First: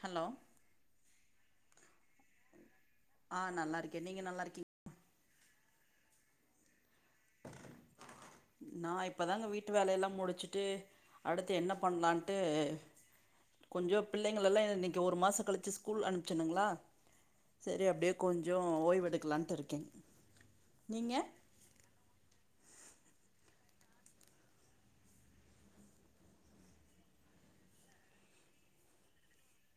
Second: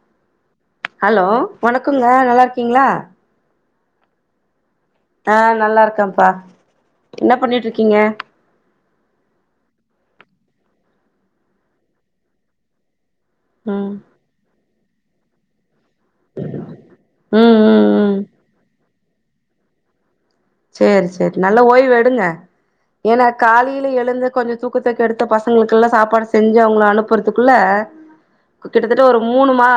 Hello hello வணக்குங்க நல்லாருக்கீங்ளா ஆ நல்லாருக்கே நீங்க நல்லாருக்கீங் ஆ நல்லாருக்கம்ப்பா என்ன பண்ணிட்ருக்கீங்க நா இப்பதாங்க வீட்டு வேலையெல்லா முடிச்சிட்டு அடுத்து என்னப் பண்லான்ட்டு ம் கொஞ்சோப் பிள்ளைங்கள எல்லா இ இன்னைக்கி ஒரு மாசோ கழிச்சிச் ஸ்கூல் அனுப்பச்சனுங்ளா ம் செரி ம் ம் அப்டியேக் கொஞ்சோ ஓய்வெடுக்லாண்ட்டுருக்கங் சேரி சேரி நல்லா ஓய்வெடுங்க எனாக் காலைல எழுந்து கொஞ்சோ தூக்கத்த கெடுத்து பசங்ளுக்குல்லா சாப்பாடு செஞ்சு அவுங்ள அனுப் பொருத்துக்குள்ள கிட்டத்தட்ட ஒரு மூனுமா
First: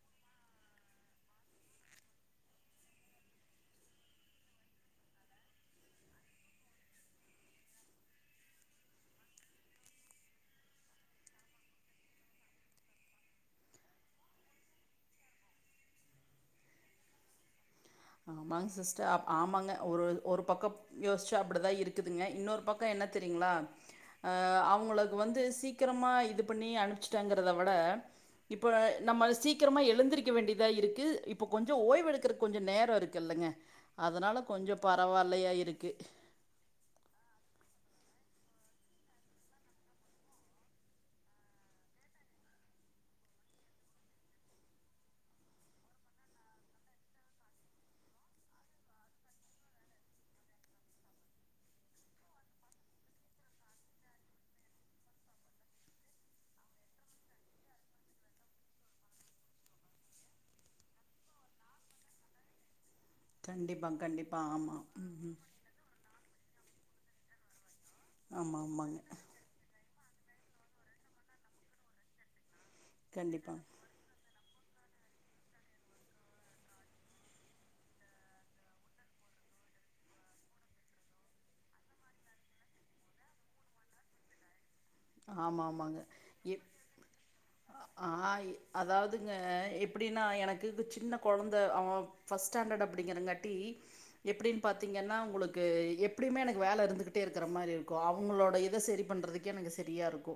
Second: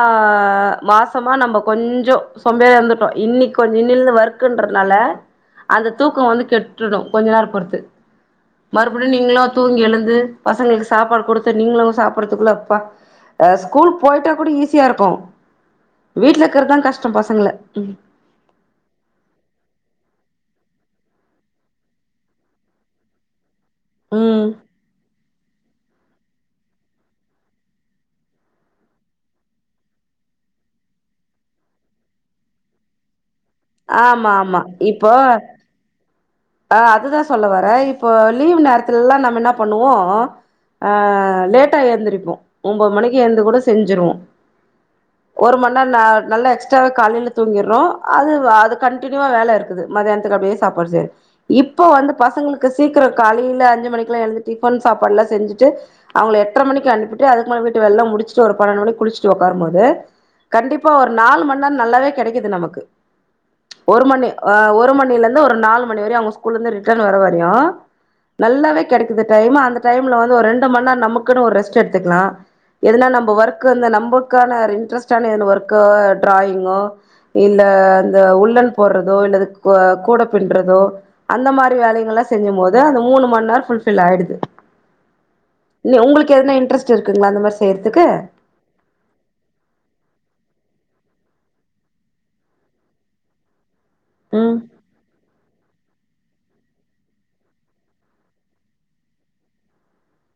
மாசமா நம்ப கொஞ்சோ சோம்பேறியா இருந்துட்டோ இன்னிக் கோன் இன்னிலிந்து ஒர்க்குன்றதுனால அந்த தூக்கோ வந்து கெட்டுடு கொஞ்ச நேரோ பொறுத்து மறுபுடியு நீங்ளு தூங்கி எழுந்து பசங்ளுக்கு சாப்பாடு குடுத்து நீங்ளு சாப்பிர்றதுக்குள்ள அப்பா ஆ ஸ்கூல் போயிட்டா கூட ஈஸியாருக்கு வீட்லக்கறதாங் கஷ்டம் பசங்ள ம் ஆமாங் சிஸ்டர் அப் ஆமாங்க ஒருது ஒரு பக்கப் யோச்சா அப்டிதா இருக்குதுங்க இன்னொருப் பக்க என்னத் தெரியுங்ளா அ ம் அவுங்களகு வந்து சீக் க்கிரமா இதுப் பண்ணி அனுப்ச்டேங்கிறத விட இப்ப நம்ம சீக்கிரமா எழுந்திருக்க வேண்டிதா இருக்கு இப்போ கொஞ்சோ ஓய்வெடுக்கறக் கொஞ்சோ நேர் ரோ இருக்கில்லங்க ஆமா அதனால ஆமா கொஞ்சோப் இப்போ பரவால்லையா இருக்கு ஆ அதுதா சொல்ல வரே இப்போ லீவ் நேரத்துலலா நம்ம இன்னாப் பண்ணுவோ ஆ லேட்டா ஏந்திரிப்போ ஒம்போது மணிக்கு ஏந்து கூட செஞ்சிருவோ ஒரு மண் நேரோ நா நல்லா எக்ஸ்ட்ராவா காலைல தூங்கிர்றோ அதுவ் அது கன்டினிவா வேல இருக்குது மதியான்த்துக்கு அப்டியே சாப்பாடு சேர் இப்போ வந்து பசங்ளுக்கு சீக்கிரோ காலைல அஞ்சு மணிக்குலா எழுந்து டிஃபன் சாப்பாட்லா செஞ்சுட்டு அவுங்ள எட்ர மணிக்கி அனுப்பிட்டு அதுக்கு மேல வீட்டு வேல்லா முடிச்ட்டு ஒரு பன்னெண்டு மணிக் குளிச்ட்டு ஒக்காரும்மோது கண்டிப்பா ஒரு நாலு மண்நேரோ நல்லாவே கெடைக்கிது நமக்கு கண்டிப்பாங்க, ஒரு மணி கண்டிப்பா. ஆ ஆமா. ஒரு ம், ம். மணிலந்து ஒரு நாலு மணி வரியு அவுங்க ஸ்கூல்லந்து ரிட்டன் வர வரியு ஆமா, நல்லாவே ஆமாங்க. கெடைக்கிது டைம் அந்தட் டைம்ல வந்து ஒரு ரெண்டு மண்நேரோ நமக்குன்னு ஒரு ரெஸ்ட் எத்துக்லா ஏதுனா நம்ம கண்டிப்பா. ஒர்க் வந் நம்ப க்கான ரின்ட்ரெஸ்ட்டான னு ஒர்க்கோ ட்ராயிங்கோ இல்ல அந்த உள்ளன் போட்றதோ இல்ல அத கூட பின்றதோ அந்த மாரி வேலைங்கள்ளா செஞ்சம்போது அந்த மூணு மண் நேரோ புல்ஃபில் ஆயிடுது ஆமா, நீ ஆமாங்க. உங்ளுக்கு எதனா எப் இன்ட்ரெஸ்ட் இருக்குங்களா இந்த மாரி செய்றதுக்கு அதாவுதுங்க எப்டினா எனக்கு இது சின்ன கொழந்த அவன் ஃபஸ்ட் ஸ்டாண்டர்ட் அப்டிங்கறங்காட்டி ம் எப்டின் பாத்தீங்கன்னா உங்களுக் கு எப்டியுமே எனக்கு வேல இருந்துகிட்டே இருக்கற மாரி இருக்கு அவங்களோட இத சரி பண்றதுக்கே எனக்கு சரியாருக்கு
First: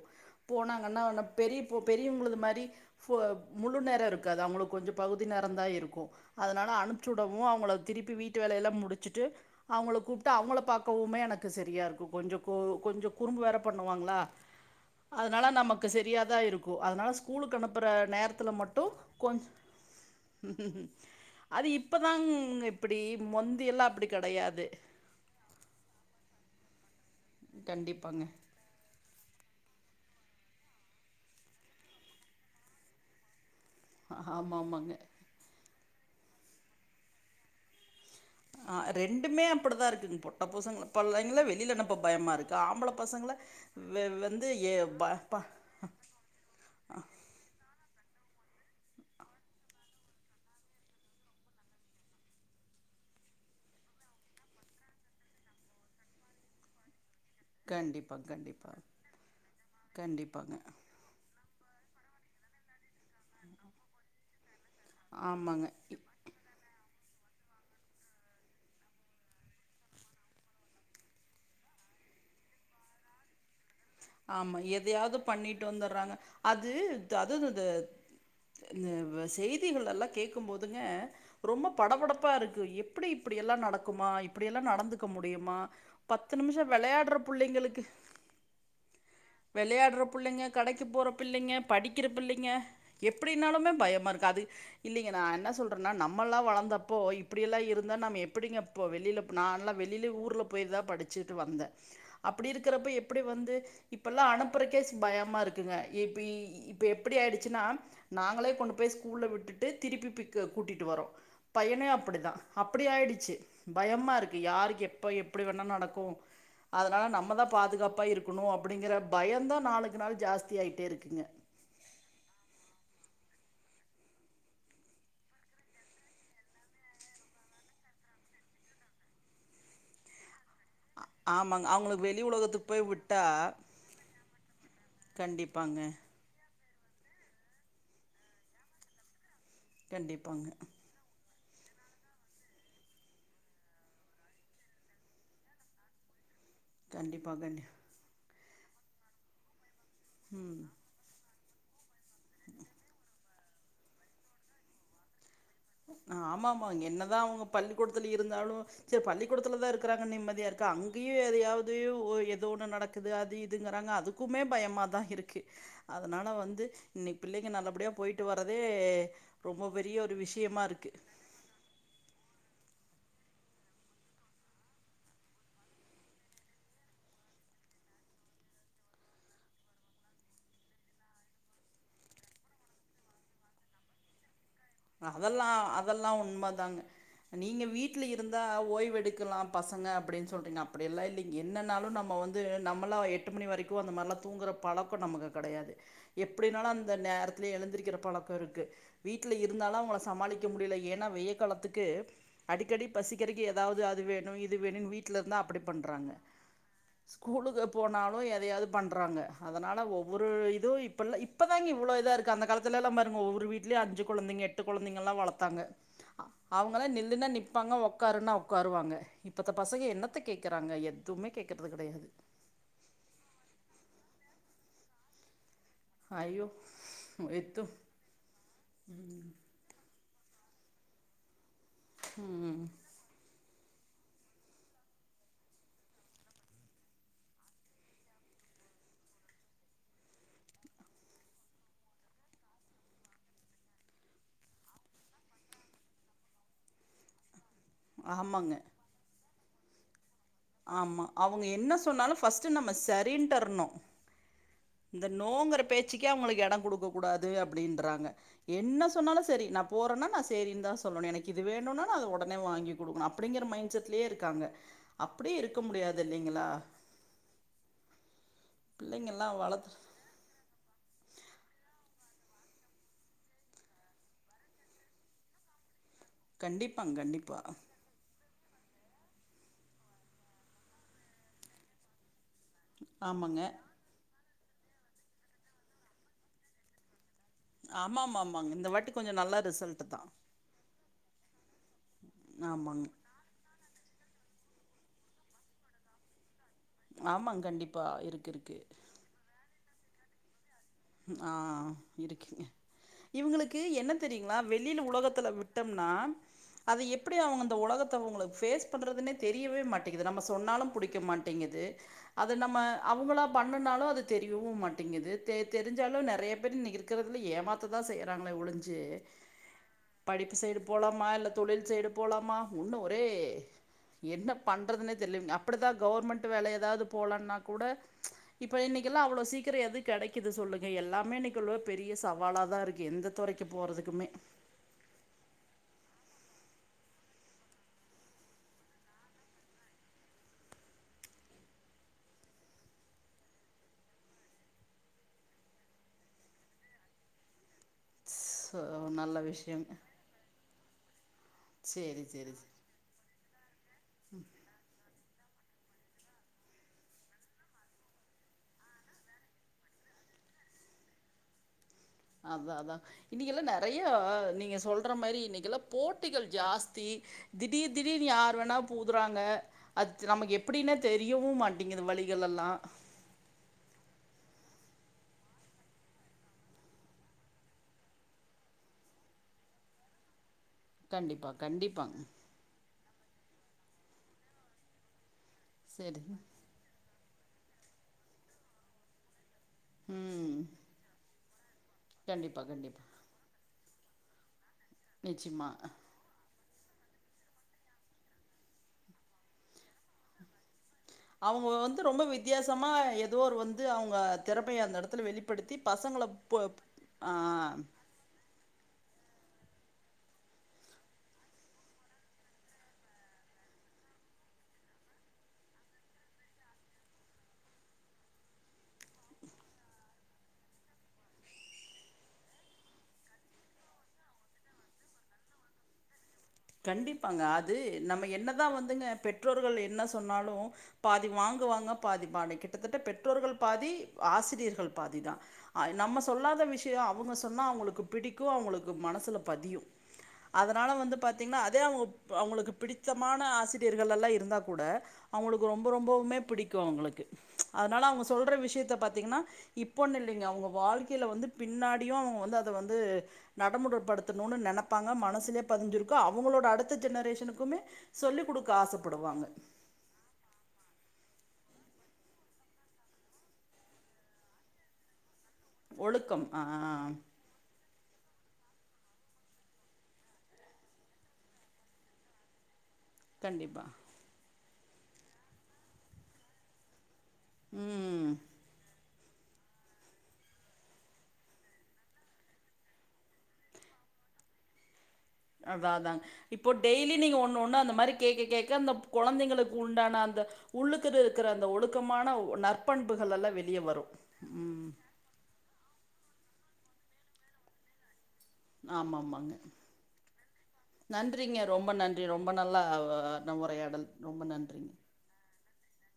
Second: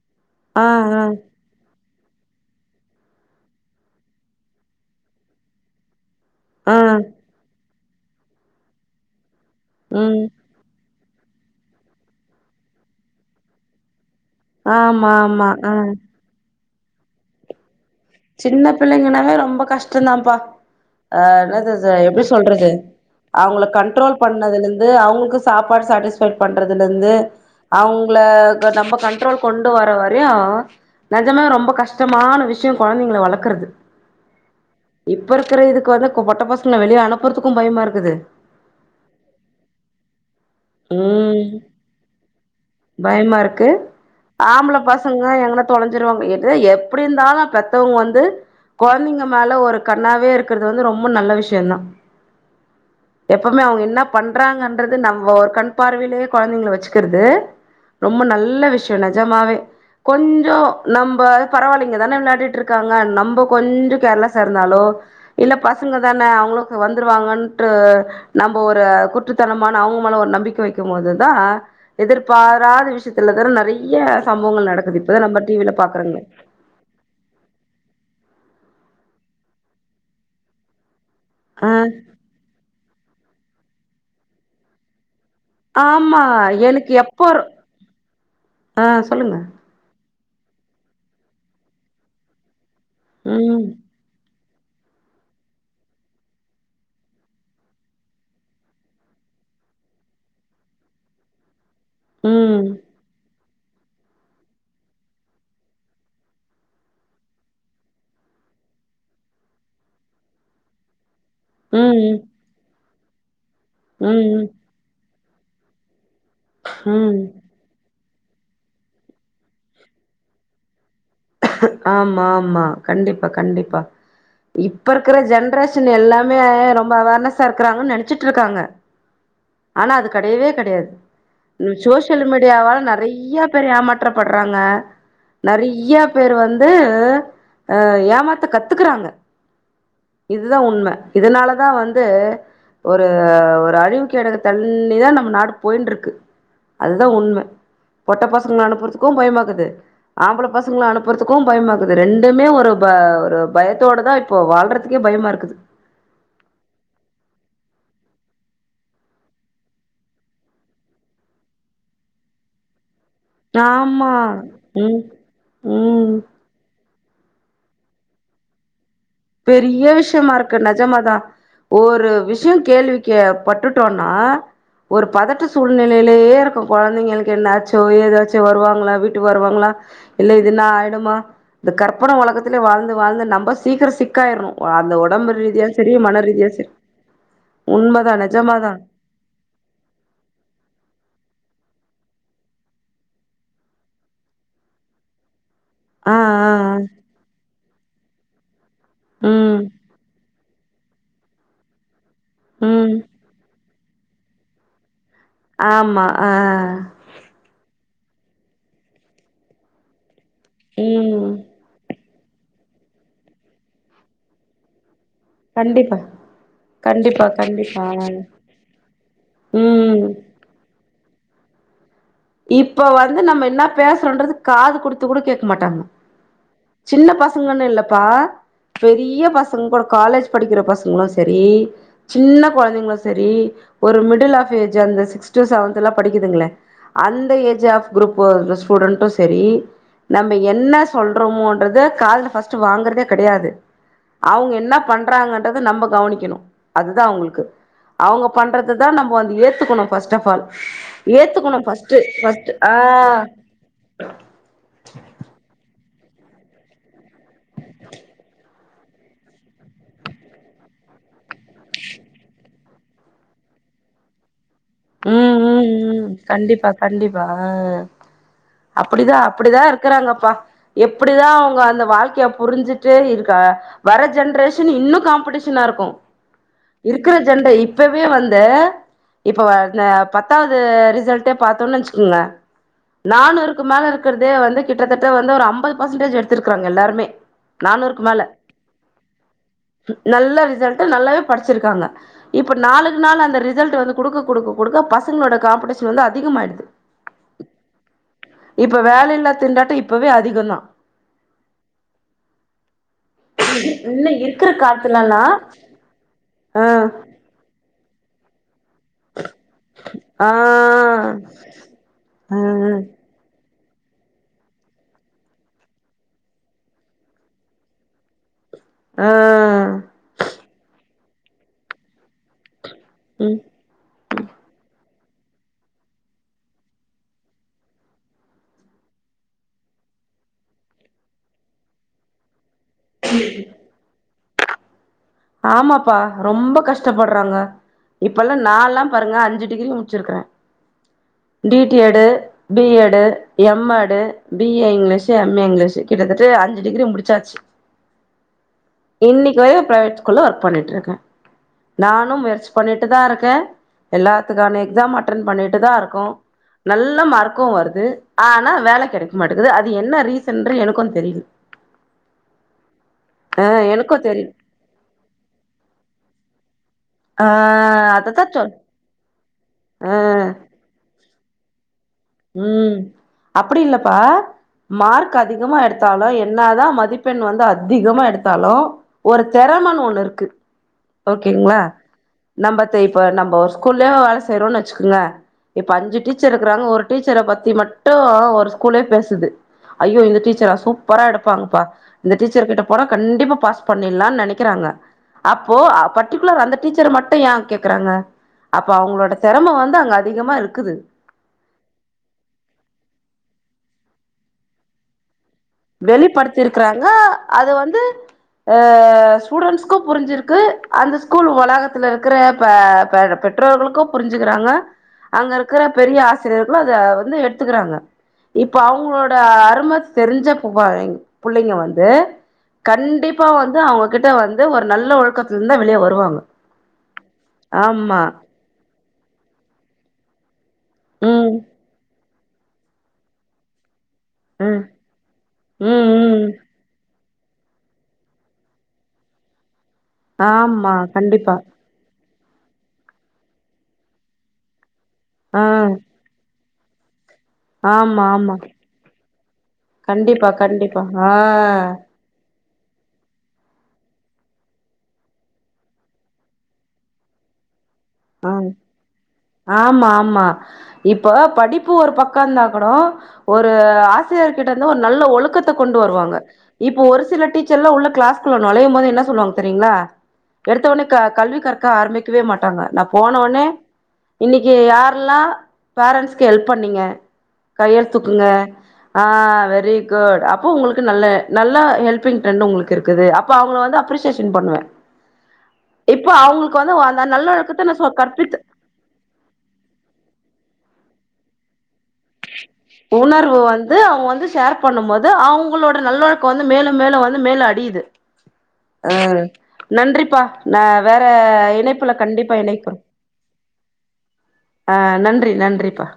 ஆ போனாங்கன்னா ஆ பெரிய போ பெரியவங்களது மாரி போ முழு நேரோ இருக்காது அவுங்களுக்கு கொஞ்சோ பகுதி நேரந்த இருக்கு அதனால ஆ அனுப்ச்சுடவு அவுங்கள திருப்பி வீட்டு வேலையெல்லா முடிச்சுட்டு அவங்கள ம் கூப்ட்டு அவங்கள பாக் பாக்கவுமே எனக்கு செரியாருக்கு கொஞ்சோ கூ கொஞ்சோ குறும்பு வேற பண்ணுவாங்ளா ஆமா அதனால ஆமா ஆ நமக்கு செரியாதா இருக்கு அதனால ஸ்கூலுக்கு அனுப் சின்ன பிள்ளைங்னாளே ரொம்ப கஷ்டோதான்பா ஆ அது என்னதுஅது எப்டி இப்பதாங்க சொல்றது இப்படி அவுங்கள முந்தியெல்லாம் அப்படி கண்ட்ரோல் கெடையாது. பண்ணதுலருந்து அவுங்க சாப்பாடு சாட்டிஸ்ஃபை பண்றதுலருந்து அவுங்கள கண்டிப்பாங்க. த நம்ம கண்ட்ரோல் கொண்டு வர்ர வரயு நெஜமா ரொம்ப கஷ்டமான விஷ்யோ கொழந்தைங்ள வளக்கறது ஆ ஆம ஆமாங்க இப்பருக்கற இதுக்கு வந்து க்கு பொட்ட பசங்கள வெளிய அனுப்பறதுக்கு பயமா இருக்குது ஆ ரெண்டுமே அப்புடிதா இருக்குது பொட்ட பசங்கள பிள்ளைங்ள ம் வெளில அனுப்ப பயமாக இருக்குது ஆம்பள பசங்ள பயமா இருக்கு வெ வெந்து ஏ பா பா தொலஞ்சிருவாங்க எது எப்புடி இருந்தாலு பெத்தவங்க வந்து கொழந்தைங்க மேல ஒரு கண்ணாவே இருக்கறது வந்து ரொம்ப நல்ல விஷ்யந்தா எப்பவுமே அவுங்க இன்ன பண்றாங்கன்றது நம்ம ஒரு கண் பார்வையிலே கொழந்தைங்கள வச்சுக்கறது கண்டிப்பா, ரொம்ப நல்ல கண்டிப்பா. விஷ்யோ நெஜமாவே கண்டிப்பாங்க. கொஞ்சோ நம்ப பரவால்ல இங்கதான விளாடிட்டு இருக்காங்க நம்போ கொஞ்சோ கேர்லெஸ்ஸா இருந்தாளோ இல்ல ஆமாங்க. இ பசங்கதான அவுங்களுக்கு வந்துருவாங்கண்ட்டு நம்ப ஒரு குருட்டுத்தனமான அவுங்க மேல ஒரு நம்பிக்க வெக்கும் போது தா எதிர்பாராத விஷ்யத்துலதா நம் நெறைய ஆமா சம்போவங்கள் நடக்குது எதையாவது இப்பதா நம்ம பண்ணிட்டு டிவில வந்துடுறாங்க பாக்கறங்ளே அது ததததது ன வ் செய்திகள்லெல்லா கேக்கும்போதுங்க ஆ ரொம்ப படபடப்பாருக்கு எப்டி இப்டி எல்லா நடக்குமா அப்புடி எல்லா நடந்துக்க முடியுமா ஆமா பத்து நிமிஷோ எனக்கு வெளயாடுற எப்போ பிள்ளைங்களுக்கு ஆ சொல்லுங்க வெளையாடுற புள்ளைங்க கடைக்கு போற பிள்ளைங்க படிக்கிற பிள்ளைங்க ம் எப்புடினாலுமே பயமா இருக்கு அது இல்லீங்க நா என்ன சொல்றேன்னா நம்மல்லா வளந்தப்போ இப்படியெல்லா இருந்தா நம்ம எப்டிங்க இப்போ வெளில நான் எல்லாம வெளில ஊர்ல போய்தா படிச்சிட்டு வந்த அப்புடி ம் இருக்கறப்ப எப்புடி வந்து இப்பெல்லா அனுப்பறக்கே ஸ் பயமா இருக்குங்க இப்ப இப்ப எப்டி ஆயிடுச்சுன்னா நாங்களே கொண்டு போய் ஸ்கூல்ல விட்டுட்டு திருப்பி பிக் கூட்டிட்டு வர்றோ பையன ம் அப்டிதா அப்புடி ஆயிடுச்சு பயமா இருக்கு ம் ம் யாருக்கு எப்போ எப் ப்டி வேண நடக்கு அதனால ம் நம்மதா பாதுகாப்பா இருக்கணு அப் டிங்கற பயந்தா நாளுக்கு நாள் ஜாஸ்தி ஆய்ட்டே இருக்குங்க ஆமா ஆமா கண்டிப்பா கண்டிப்பா இப்ப இருக்கற ஜென்ரேஷன் எல்லாமே ரொம்ப அவேர்னஸ்ஸா இருக்கறாங்கன்னு நெனச்சிட்ருக்காங்க ஆனா அது கெடையவே கெடையாது ஆமாங்க அவங்களுக்கு வெளி சோசியல் உலகத்துக்கு மீடியாவால போய் விட்டா நறைய பேர் ஏமாற்றப்பட்றாங்க கண்டிப்பாங்க பேர் வந்து ஏமாத்த கத்துக்கிறாங்க கண்டிப்பாங்க இதுதா உண்ம இதனாலதா வந்து ஒரு ஒரு அழிவுக்கடக தண்ணி தா நம்ம நாடு போயின்றுக்கு அதுதா கண்டிப்பா உண்ம கண்டி பொட்டை பசங்கிள அனுப்புற்துக்கு பயமாக்கிது ஆம்பள ம் பசங்கள அனுப் பற்துக்கு பயமாக்குது ரெண்டுமே ஒரு ப ஒரு பயத்தோட தா இப்போ வாழ்றதுக்கே பயமா இருக்குது ஆமாமா அங்க என்னதா அவுங்க பள்ளிக்கூடத்துல இருந்தாலு சரி பள்ளிக்கூடத்துல தா இருக்கிறாங்கன் நிம்மதியா இருக்கா அங்கயு எதையாவது ஒ எதோ ஒண்ணு நடக்குது அ து இதுங்கிறாங்க ஆமா அதுக்குமே பயமா தா ம் இருக்கு ம் அதனால வந்து இன்னிக் பிள்ளைங்க நல்லபடியா போயிட்டு வர்றதே பெரிய விஷயமா இருக்கு நெஜமா தா ஒரு விஷ்யோ கேள்விக்கே பட்டுட்டோனா ஒரு பதட்ட சூழ்நிலையிலேயே இருக்கு கொழந்தைங்களுக்கு என்னாச்சோ ஏதாச்சோ வருவாங்ளா வீட்டுக்கு வருவாங்ளா இல்ல இதுனா ஆயிடுமா இந்த கற்பனை உலகத்துலே வாழ்ந்து வாழ்ந்து நம்ப சீக்கிர சிக்காயிர்ணு அதெல்லா அதெல்லா உண்ம சரி தாங்க நீங்க வீட்ல உண்மதா இருந்தா நெஜமாதா ஓய்வெடுக்கலாம் பசங்க அப்டின் சொல்றீங்க அப்டியெல்லா இல்லைங்க என்னாலு நம்ம வந்து நம்மளா எட்டு மணி வரைக்கு அந்தமார்லா தூங்குற பழக் கோ நமக்கு கடையாது ஆ ஆ எப்டினாலு அந்த நேரத்திலே எழுந்திருக்கிற பழக்க இருக்கு ஆ வீட்ல இரு ம் நிக்க முடியல ஏன்னா வெயில் காலத்துக்கு அடிக்கடி ம் பசிக்கதுக்கு ஏதாவது அது வேணு இது வேணு வீட் வீட்லர்ந்தா அப்டி ஆமா பண்றாங்க ஆ ஸ்கூலுக்கு போனாலு எதையாவது பண்றாங்க அதனால ஒ ஒரு இது இப்பள ம் இப்பதாங்க இவ்ளோ இதா இருக்கு அந்த காலத்துலல பாருங்க ஒவ்வொரு வீட்லயு அஞ்சு குழந்தைங்க எட்டு குழந்தைங்கல்லா வளத்தாங்க கண்டிப்பா அவங்கள கண்டிப்பா நில்லுனா நிப்பாங்க கண்டிப்பா உக்காருனா உக்காருவாங்க இப்பந்த பசங்க ம் என்னத்த கேக் கேக்கிறாங்க எதுவுமே கேக்கறது கிடையாது இப்ப வந்து நம்ம இன்ன பேசுறோன்றது காது குடுத்து கூட கேக்க மாட்டாங்க ஐயோ சின்ன எத்து பசங்கனு இல்லப்பா பெரிய பசங் ங்கூட காலேஜ் படிக்கிற பசங்களு சரி சின்ன ம் குழந்தைங்களு ச சரி ஒரு மிடில் ஆப் ஏஜ் அந்த சிக்ஸ் டு செவன்த்துலா படிக்குதுங்ளே அந்த ஏஜ் ஆஃப் குரூப் ஸ்டூடெண்டு சரி நம்ப என்ன சொல்றோமோன்றது காதுல ஃபஸ்டு வாங்கற்தே கெடையாது அவுங்க இன்ன பண்றாங்கன்றத நம்ப கவனிக்கணு அதுதா அவுங்களுக்கு அவுங்க ஆமாங்க பண்றது தா நம்ப வந்து ஏத்துக்குணு ஃபர்ஸ்ட ஆஃப் ஆல் ஆமா அவுங்க ஏத்துக்கணு என்ன ஃபஸ்ட்டு சொன்னாலு ஃபஸ்ட்டு ஃபர்ஸ்ட்டு நம்ம ஆ சரின்டர்ணு இந்த நோங்குற பேச்சுக்கே அவுங்களுக்கு எடங் குடுக்க கூடாது அப்டின்றாங்க என்ன சொன்னாலு சரி நா போறன்னா நா சேரின் தா சொல்லணு எனக்கு இது வேணுனா நா அத உடனே வாங்கி குடுக்குணு அப்டிங்கிற மைண்ட் செட்லயே இருக்காங்க அப்படியே ம் இருக்க ம் முடியாது ம் இல்லைங்களா கண்டிப்பா கண்டிப்பா ஆ அப்டிதா பிள்ளைங்கள்லாம் அப்டிதா வளர்த்து இருக்கறாங்கப்பா எப்பிடிதா அவுங்க அந்த வாழ்க்கைய புரிஞ்சுட்டு இருக்கா வர ஜென்ரேஷன் இன்னு காம்படிஷனா இருக்கு கண்டிப்பாங்க இருக்கிற ஜென்ர கண்டிப்பாக இப்பவே வந்து இப்ப இந்த பத்தாவது ரிசல்டே பாத்தோனு வச்சுக்குங்க ஆமாங்க நானூறுக்கு மேல இருக்கிற்தே வந்து கிட்டத்தட்ட வந்து ஒரு ஐம்பது பர்சன்டேஜ் எடுத்திருக்கிறாங்க எல்லாருமே நானூறுக்கு ஆமாம் ஆமாம் மேல ஆமாங்க இந்த வாட்டி கொஞ்சம் நல்ல ரிசல்ட்டு தான் நல்ல ரிசல்ட்டு நல்லாவே படிச்சிருக்காங்க இப்ப ஆமாங்க நாளுக்கு நாள் அந்த ரிசல்ட்டு வந்து குடுக்க குடுக்க குடுக்க பசங்களோட காம்படிஷன் வந்து அதிகமாயிடுது. ஆமாங்க கண்டிப்பாக இருக்குது இருக்குது இப்ப வேல இல்லா திண்டாட்டோ இப்போவே அதிகோதா ஆஹ் இருக்கிங்க இவ்ங்குளுக்கு என்ன இல்ல தெரியுங்களா இருக்கிற வெளியில காத்துலல்லா உலகத்துல விட்டோம்னா. ஆ அத எப்புடி அவுங்க அந்த ஒலகத்த அவுங்ள ஃபேஸ் பண்றதுன்னே தெரியவே மாட்டேங்குது நம்ம ஆ சொன்னாலு புடிக்க மாட்டேங்குது அது ஆ நம்ம அவுங்களா. பண்ணனாலு அது தெரியவு மாட்டேங்குது. தெரிஞ்சாலு நிறைய பேர் இன்னைக்கி இருக்ரதுல ஏமாத்துதா செய்றாங்களே ஒழிஞ்சு. ஆ படிப்பு சைடு போலாமா இல்ல தொழில் சைடு போலாமா ஒன்னு ஒரே. என்ன பண்றதுனே தெரில அப்டி தா கவர்மெண்ட் வேல எதாவ்து போலான்னா கூட. இப்ப இன்னைக்கில்லா அவ்ளோ சீக்கிரோ எதும் கிடைக் க்குது சொல்லுங்க எல்லாமே இன்னைக்கு உள்ள பெரிய சவாலா தா இருக்கு எந்த துறைக்கு போறதுக்குமே. ஆமாப்பா ரொம்ப கஷ்டப்பட்றாங்க இப்பல்லா நால்லா பாருங்க அஞ்சு டிகிரி முடிச்சிருக்கிறே DT Ed. BEd MEd BA English MA English கிட்டத்தட்ட அஞ்சு டிகிரி முடிச்சாச்சு சோ நல்ல இன்னைக்கு வர விஷயங்க பிரைவேட் ஸ்கூல்ல ஒர்க் பண்ணிட்ருக்கே சேரி நானு சேரி முயற்ச்சி சேரி பண்ணிட்டு தா இருக்கே எல்லாத்துக்கான எக்ஸாமு அட்டன் பண்ணிட்டு தா இருக்கோ நல்ல மார்க்கு வருது ஆனா வேல கிடைக்க மாட்டேக்குது அது என்ன ரீசன்ட்ரு எனக்கு தெரிய் [inaudible] அதா அதா இன்னைக்குல்லா நெறையா தெரியு நீங்க சொல்ற மாரி இன்னைக்குல்லா போட்டிகள் ஜாஸ் ஆ திடீர் திடீர்னு அததா யார் சொல் வேணா பூதுறாங்க அது நமக்கு எப்டின்னே தெரியவு மாட் வழிகள்லா உம் அப்டி இல்லப்பா மார்க் அதிகமா எடுத்தாலு என்னாதா மதிப்பெண் வந்து அதிகமா எடுத்தாலு ஒரு திறமன்னு ஒண்ணுருக்கு கண்டிப்பா ஓகேங்களா கண்டிப்பாங்க நம்ப இப்ப நம்ம ஒரு ஸ்கூல்லே வேல செய்யறோன்னு வச்சுக்கோங்ளே இப்ப அஞ்சு சரி டீச்சர் இருக்கறாங்க ஒரு டீச்சர பத்தி மட்டு ஒரு ஸ்கூலே பேசுது. ஐயோ இந்த ம் டீச்சரா சூப்பரா எடுப்பாங்க பா இந்த டீச்சர் கிட்ட போனா கண்டிப்பா பாஸ் பண்ணிட்லா நெனைக் குறாங்க நிச்சயமா அப்போ. பர்டிக்குலர் அந்த டீச்சர மட்டு ஏ கேக்குறாங்க அப்ப அவங்களோட தெரம வந்து அங்க அதிகமா இருக்குது. அவுங்க வந்து ரொம்ப வித்தியாசமா எதோ ஒரு வந்து அவுங்க திறப்பைய அந்த எடத்துல வெளிப் வெளிப்படுத்திருக்கிறாங்க அது ஆ வந்து. அ ஸ்டூடெண்ட்ஸ்கு புரிஞ்சிருக்கு அந்த ஸ்கூல் வளாகத்துல இருக்கிற ப கர பெற்றோர்களுக்கு புரிஞ்சுக்கிறாங்க அங்க இருக்கிற பெரிய ஆசிரியர்களு அத வந்து எடுத்துக்கறாங்க. இப்ப அவங்களோட அரும தெரிஞ்ச ப புள்ளைங்க வந்து. கண்டிப்பா வந்து அவங்ககிட்ட வந்து ஒரு நல்ல ஒழுக்கத்துலருந்து வெளிய வருவாங்க. கண்டிப்பாங்க அது ஆமா நம்ம என்னதா வந்துங்க பெற்றோர்கள் என்ன சொன்னாலு பாதி ம் வாங்குவாங்க பாதி வா கிட்டத்தட்ட பெற்றோர்கள் பாதி ம் ஆசிரியர்கள் பாதிதா ஆ ம் நம்ம ம் சொல்லாத விஷயோ அவுங்க சொன்னா அவுங்களுக்கு பிடிக்கு அவுங்களுக்கு மனசுல பதியு அதனால ஆமா வந்து கண்டிப்பா அது அவுங் அவுங்களுக்கு பிடித்தமான ஆசிரியர்கள் எல்லா இருந்தா கூட ஆ அவுங்களுக்கு ரொம்ப ரொம்பவுமே பிடிக்கு அவுங்களுக்கு அதனால ஆமா அவுங்க ஆமா சொல்ற விஷயத்த பாத்தீங்ன்னா இப்பன்னு இல்லைங்க கண்டிப்பா அவுங்க கண்டிப்பா வாழ்க்கையில ஆ வந்து பின்னாடியு அவுங்க வந்து அது வந்து நடமுறைப்படுத்தணுன்னு நெனப்பாங்க மனசுலயே பதிஞ்சிருக் கு அவுங்களோட அடுத்த ஜெனரேஷனுக்குமே சொல்லிக் ஆ குடுக்க ஆசப்படுவாங்க ஆமா ஆமா இப்போ படிப்பு ஒரு பக்கோ ந்தாக்கூடோ ஒரு ஆசிரியர் கிட்ட இருந்து ஒரு நல்ல ஒழுக்கத் த கொண்டு வருவாங்க ஒழுக்கம் ஆ இப்ப ஒரு சில டீச்சர்ல உள்ள கிளாஸ்குள்ள நொழையும் போது என்ன சொல்லுவாங்க தெரியுங்களா எடுத்தவோனே க கல்வி கற்க ஆரம்பிக்கவே மாட்டாங்க போனோனே கண்டிப்பா இன்னைக்கு யாரெல்லா பேரன்ஸ்கு ஹெல்ப் பண்ணிங்க கைய ம் தூக்குங்க ஆ வெரி குட் அப்போ உங்களுக்கு நல்ல நல்ல ஹெல்பிங் ட்ரெண்டடு உங்களுக்கு இருக்குது ப்ப அவங்கள வந்து அப்ரிசியேஷன் பண்ணுவே அத அதா இப்ப இப்போ அவங்களுக்கு வந்து டெய்லி அந்த நீங்க நல்ல ஒண்ணு ஒண்ணு ஒழுக்கத்த அந்த நா மாரி கேட்க கற்பித் கேட்க அந்த கொழந்தைங்களுக்கு உண்டான அந்த உள்ளுக்குரு இருக்கிற அந்த ஒழுக்கமான ஒ நற் உணர்வு வந்து அவங்க வந்து ஷேர் பண்ணும் மோ து அவங்களோட நல்லொழுக்கோ வந்து மேலும் மேலு வந்து மேல அடியுது அ ஆமாமாங்க நன்றிப்பா நா வேற நன்றிங்க ரொம்ப இணைப்புல நன்றி ரொம்ப கண்டிப்பா நல்லா இணைக்குறோ நம்ம உரையாடல் ரொம்ப நன்றிங்க ஆ நன்றி நன்றிப்பா